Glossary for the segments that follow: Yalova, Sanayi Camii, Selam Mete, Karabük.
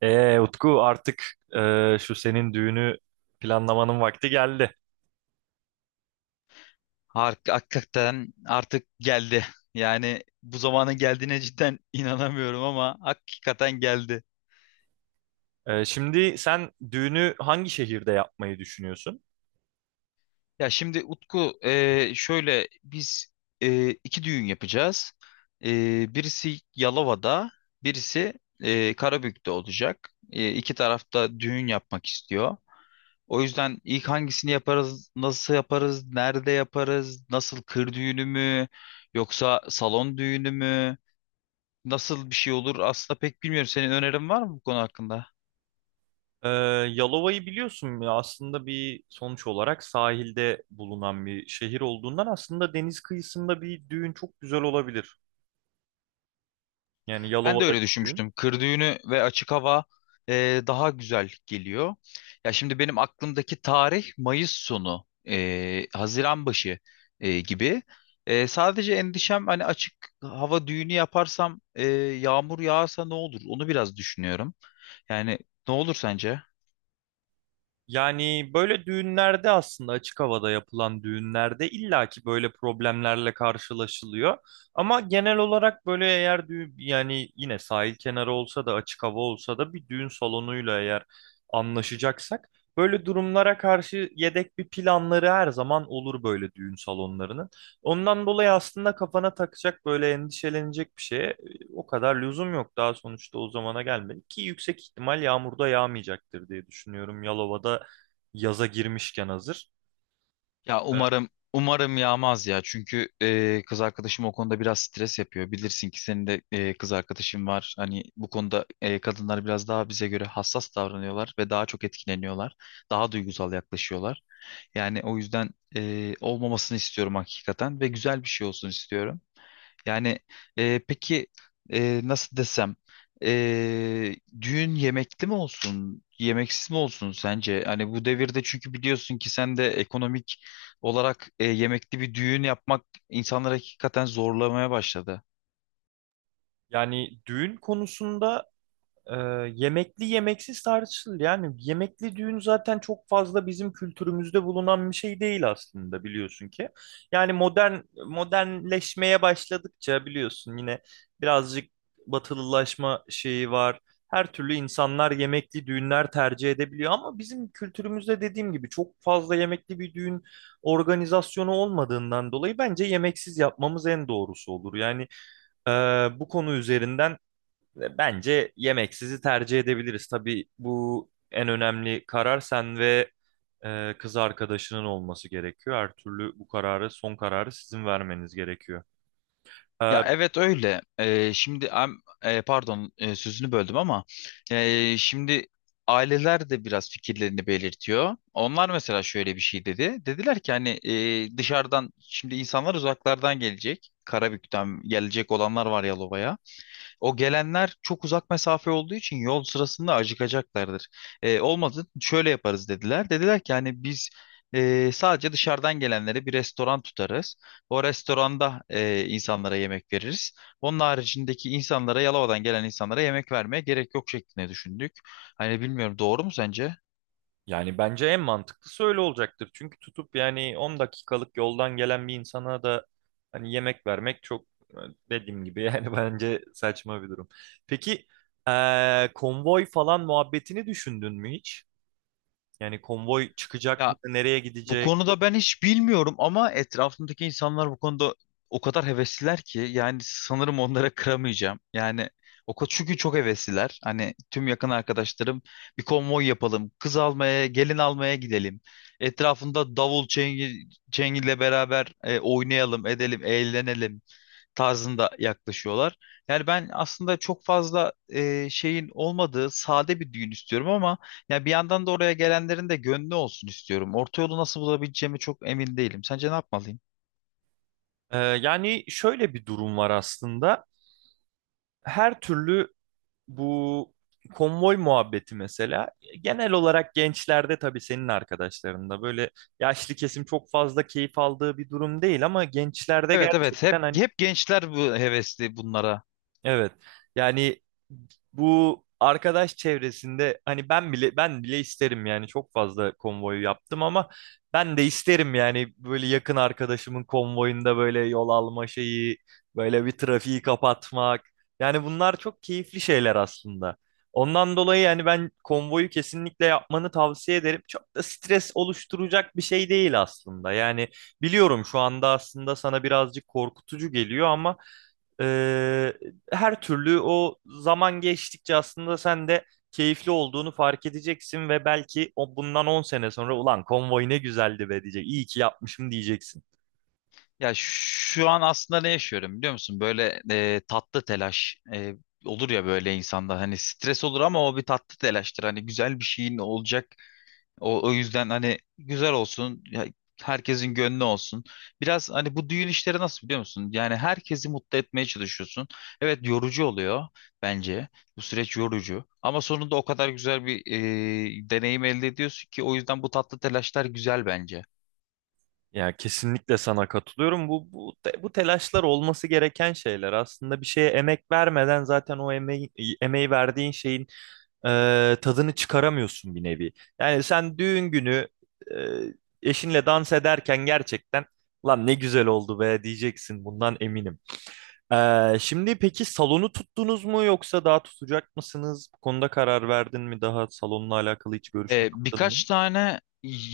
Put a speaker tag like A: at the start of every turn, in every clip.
A: Utku artık şu senin düğünü planlamanın vakti geldi.
B: Hakikaten artık geldi. Yani bu zamanın geldiğine cidden inanamıyorum ama hakikaten geldi.
A: Şimdi sen düğünü hangi şehirde yapmayı düşünüyorsun?
B: Ya şimdi Utku şöyle biz iki düğün yapacağız. Birisi Yalova'da, birisi Karabük'te olacak. İki tarafta düğün yapmak istiyor. O yüzden ilk hangisini yaparız, nasıl yaparız, nerede yaparız, nasıl kır düğünü mü, yoksa salon düğünü mü? Nasıl bir şey olur aslında pek bilmiyorum. Senin önerin var mı bu konu hakkında?
A: E, Yalova'yı biliyorsun ya aslında bir sonuç olarak sahilde bulunan bir şehir olduğundan aslında deniz kıyısında bir düğün çok güzel olabilir. Yani
B: Ben de
A: Yalova'daki
B: öyle
A: düğün.
B: düşünmüştüm. Kır düğünü ve açık hava daha güzel geliyor. Ya şimdi benim aklımdaki tarih Mayıs sonu, Haziran başı gibi. Sadece endişem hani açık hava düğünü yaparsam yağmur yağarsa ne olur? Onu biraz düşünüyorum. Yani ne olur sence?
A: Yani böyle düğünlerde aslında açık havada yapılan düğünlerde illaki böyle problemlerle karşılaşılıyor. Ama genel olarak böyle eğer düğün yani yine sahil kenarı olsa da açık hava olsa da bir düğün salonuyla eğer anlaşacaksak böyle durumlara karşı yedek bir planları her zaman olur böyle düğün salonlarının. Ondan dolayı aslında kafana takacak böyle endişelenecek bir şey o kadar lüzum yok daha sonuçta o zamana gelmedik ki yüksek ihtimal yağmurda yağmayacaktır diye düşünüyorum. Yalova'da yaza girmişken hazır.
B: Ya
A: Evet.
B: umarım umarım yağmaz ya. Çünkü kız arkadaşım o konuda biraz stres yapıyor. Bilirsin ki senin de kız arkadaşın var. Hani bu konuda kadınlar biraz daha bize göre hassas davranıyorlar ve daha çok etkileniyorlar. Daha duygusal yaklaşıyorlar. Yani o yüzden olmamasını istiyorum hakikaten ve güzel bir şey olsun istiyorum. Yani peki nasıl desem düğün yemekli mi olsun yemeksiz mi olsun sence? Hani bu devirde çünkü biliyorsun ki sen de ekonomik olarak yemekli bir düğün yapmak insanları hakikaten zorlamaya başladı.
A: Yani düğün konusunda Ee, yemekli yemeksiz tartışılır. Yani yemekli düğün zaten çok fazla bizim kültürümüzde bulunan bir şey değil aslında biliyorsun ki. Yani modernleşmeye başladıkça biliyorsun yine birazcık batılılaşma şeyi var. Her türlü insanlar yemekli düğünler tercih edebiliyor ama bizim kültürümüzde dediğim gibi çok fazla yemekli bir düğün organizasyonu olmadığından dolayı bence yemeksiz yapmamız en doğrusu olur. Yani e, bu konu üzerinden bence yemeksizi tercih edebiliriz. Tabii bu en önemli karar sen ve kız arkadaşının olması gerekiyor. Her türlü bu kararı, son kararı sizin vermeniz gerekiyor.
B: Ya
A: E,
B: evet öyle. Şimdi pardon, sözünü böldüm ama şimdi aileler de biraz fikirlerini belirtiyor. Onlar mesela şöyle bir şey dedi. Dediler ki hani dışarıdan şimdi insanlar uzaklardan gelecek. Karabük'ten gelecek olanlar var Yalova'ya. O gelenler çok uzak mesafe olduğu için yol sırasında acıkacaklardır. Olmadı şöyle yaparız dediler. Dediler ki hani biz sadece dışarıdan gelenlere bir restoran tutarız. O restoranda insanlara yemek veririz. Onun haricindeki insanlara Yalova'dan gelen insanlara yemek vermeye gerek yok şeklinde düşündük. Hani bilmiyorum doğru mu sence?
A: Yani bence en mantıklısı öyle olacaktır. Çünkü tutup yani 10 dakikalık yoldan gelen bir insana da hani yemek vermek çok dediğim gibi yani bence saçma bir durum. Peki konvoy falan muhabbetini düşündün mü hiç? Yani konvoy çıkacak
B: Ya
A: mı? Nereye
B: bu
A: gidecek?
B: konuda ben hiç bilmiyorum ama etrafımdaki insanlar bu konuda o kadar hevesliler ki yani sanırım onlara kıramayacağım. Yani o kadar çünkü çok hevesliler. Hani tüm yakın arkadaşlarım bir konvoy yapalım, kız almaya, gelin almaya gidelim. Etrafında davul çengi, çengiyle beraber oynayalım, edelim, eğlenelim tarzında yaklaşıyorlar. Yani ben aslında çok fazla şeyin olmadığı sade bir düğün istiyorum ama ya bir yandan da oraya gelenlerin de gönlü olsun istiyorum. Orta yolu nasıl bulabileceğimi çok emin değilim. Sence ne yapmalıyım?
A: Yani şöyle bir durum var aslında. Her türlü bu konvoy muhabbeti mesela genel olarak gençlerde tabii senin arkadaşlarında böyle yaşlı kesim çok fazla keyif aldığı bir durum değil ama gençlerde
B: Evet, evet, hep
A: gerçekten hani
B: hep gençler bu hevesli bunlara.
A: evet. Yani bu arkadaş çevresinde hani ben bile isterim yani çok fazla konvoyu yaptım ama ben de isterim yani böyle yakın arkadaşımın konvoyunda böyle yol alma şeyi, böyle bir trafiği kapatmak. Yani bunlar çok keyifli şeyler aslında. Ondan dolayı yani ben konvoyu kesinlikle yapmanı tavsiye ederim. Çok da stres oluşturacak bir şey değil aslında. Yani biliyorum şu anda aslında sana birazcık korkutucu geliyor ama ee, her türlü o zaman geçtikçe aslında sen de keyifli olduğunu fark edeceksin ve belki o bundan 10 sene sonra ulan konvoy ne güzeldi be diyecek. İyi ki yapmışım diyeceksin.
B: Ya şu an aslında ne yaşıyorum biliyor musun? Böyle tatlı telaş, olur ya böyle insanda hani stres olur ama o bir tatlı telaştır. Hani güzel bir şeyin olacak. O yüzden hani güzel olsun, ya herkesin gönlü olsun. Biraz hani bu düğün işleri nasıl biliyor musun? Yani herkesi mutlu etmeye çalışıyorsun. Evet, yorucu oluyor bence. Bu süreç yorucu. Ama sonunda o kadar güzel bir deneyim elde ediyorsun ki o yüzden bu tatlı telaşlar güzel bence.
A: Yani kesinlikle sana katılıyorum. Bu telaşlar olması gereken şeyler. Aslında bir şeye emek vermeden zaten emeği verdiğin şeyin tadını çıkaramıyorsun bir nevi. Yani sen düğün günü eşinle dans ederken gerçekten lan ne güzel oldu be diyeceksin bundan eminim. Şimdi peki salonu tuttunuz mu yoksa daha tutacak mısınız? Bu konuda karar verdin mi? Daha salonla alakalı hiç görüşme yaptın mı?
B: Birkaç tane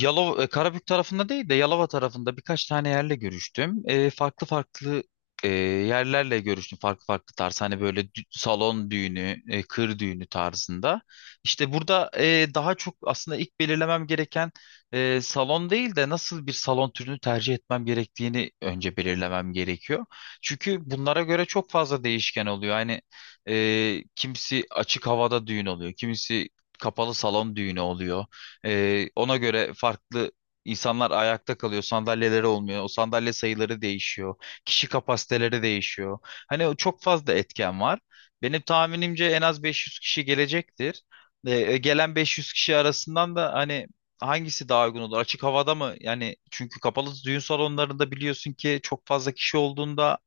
B: Yalova, Karabük tarafında değil de Yalova tarafında birkaç tane yerle görüştüm. Farklı farklı yerlerle görüştüm. Farklı farklı tarz. Hani böyle salon düğünü, kır düğünü tarzında. İşte burada daha çok aslında ilk belirlemem gereken salon değil de nasıl bir salon türünü tercih etmem gerektiğini önce belirlemem gerekiyor. Çünkü bunlara göre çok fazla değişken oluyor. Hani kimisi açık havada düğün oluyor. Kimisi kapalı salon düğünü oluyor. Ona göre farklı insanlar ayakta kalıyor. Sandalyeleri olmuyor. O sandalye sayıları değişiyor. Kişi kapasiteleri değişiyor. Hani o çok fazla etken var. Benim tahminimce en az 500 kişi gelecektir. Gelen 500 kişi arasından da hani hangisi daha uygun olur? Açık havada mı? Yani çünkü kapalı düğün salonlarında biliyorsun ki çok fazla kişi olduğunda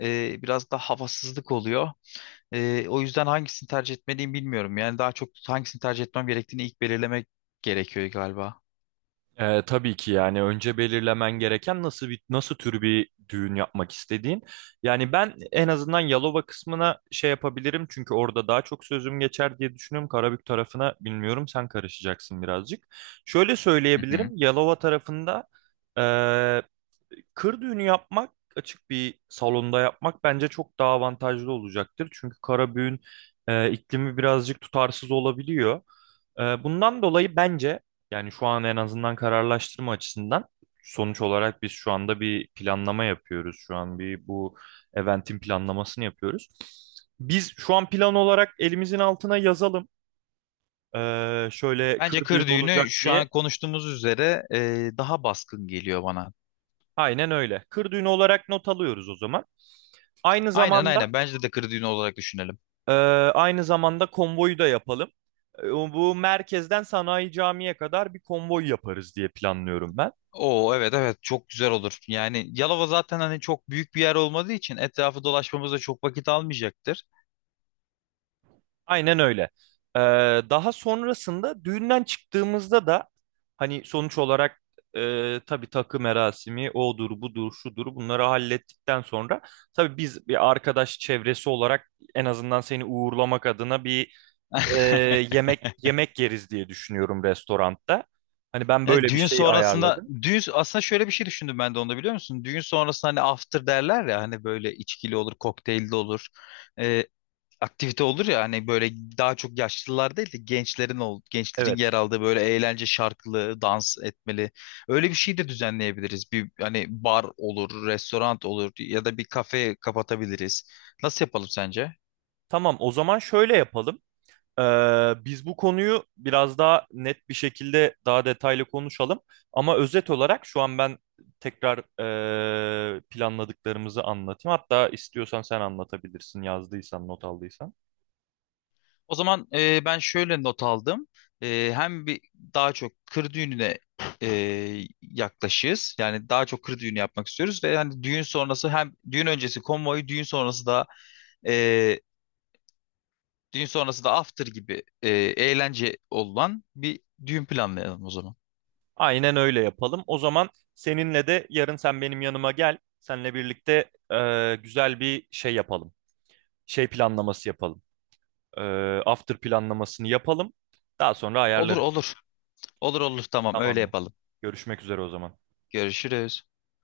B: biraz da havasızlık oluyor. O yüzden hangisini tercih etmeliyim bilmiyorum. Yani daha çok hangisini tercih etmem gerektiğini ilk belirlemek gerekiyor galiba.
A: Tabii ki yani önce belirlemen gereken nasıl tür bir düğün yapmak istediğin. Yani ben en azından Yalova kısmına şey yapabilirim çünkü orada daha çok sözüm geçer diye düşünüyorum. Karabük tarafına bilmiyorum sen karışacaksın birazcık. Şöyle
B: Hı
A: söyleyebilirim
B: hı.
A: Yalova tarafında kır düğünü yapmak açık bir salonda yapmak bence çok daha avantajlı olacaktır. Çünkü kara büğün iklimi birazcık tutarsız olabiliyor. Bundan dolayı bence yani şu an en azından kararlaştırma açısından sonuç olarak biz şu anda bir planlama yapıyoruz. Şu an bir bu eventin planlamasını yapıyoruz. Biz şu an plan olarak elimizin altına yazalım. Şöyle
B: Bence
A: kır
B: kır
A: düğünü
B: düğünü
A: olacak
B: şu
A: diye.
B: an konuştuğumuz üzere daha baskın geliyor bana.
A: Aynen öyle. Kır düğünü olarak not alıyoruz o zaman. Aynı
B: Aynen,
A: zamanda
B: aynen. Bence de kır düğünü olarak düşünelim.
A: Ee, aynı zamanda konvoyu da yapalım. Bu merkezden Sanayi Camii'ye kadar bir konvoy yaparız diye planlıyorum ben.
B: Oo, evet, evet, çok güzel olur. Yani Yalova zaten hani çok büyük bir yer olmadığı için etrafı dolaşmamız da çok vakit almayacaktır.
A: Aynen öyle. Ee, Daha sonrasında düğünden çıktığımızda da hani sonuç olarak tabii takı merasimi odur budur şudur bunları hallettikten sonra tabii biz bir arkadaş çevresi olarak en azından seni uğurlamak adına bir e, yemek yeriz diye düşünüyorum restoranda. Hani ben
B: Ya
A: böyle bir
B: düğün
A: şey
B: sonrasında
A: ayarladım.
B: düğün aslında şöyle bir şey düşündüm ben de onda biliyor musun? Düğün sonrasında hani after derler ya hani böyle içkili olur, kokteylli olur. Ee, Aktivite olur ya hani böyle daha çok yaşlılar değil de gençlerin yer
A: Evet.
B: aldığı böyle eğlence şarkılı, dans etmeli. Öyle bir şey de düzenleyebiliriz. Bir hani bar olur, restoran olur ya da bir kafe kapatabiliriz. Nasıl yapalım sence?
A: Tamam, o zaman şöyle yapalım. Biz bu konuyu biraz daha net bir şekilde daha detaylı konuşalım. Ama özet olarak şu an ben tekrar planladıklarımızı anlatayım. Hatta istiyorsan sen anlatabilirsin, yazdıysan, not aldıysan.
B: O zaman ben şöyle not aldım. Hem bir daha çok kır düğününe e, yaklaşığız. Yani daha çok kır düğünü yapmak istiyoruz ve hani düğün sonrası hem düğün öncesi konvoyu Düğün sonrası da after gibi eğlence olan bir düğün planlayalım o zaman.
A: Aynen öyle yapalım. O zaman seninle de yarın sen benim yanıma gel. Seninle birlikte güzel bir şey yapalım. Şey planlaması yapalım. Ee, After planlamasını yapalım. Daha sonra
B: Olur,
A: ayarlarız.
B: olur. Olur, olur, tamam, öyle
A: Tamamdır.
B: yapalım.
A: Görüşmek üzere o zaman.
B: Görüşürüz.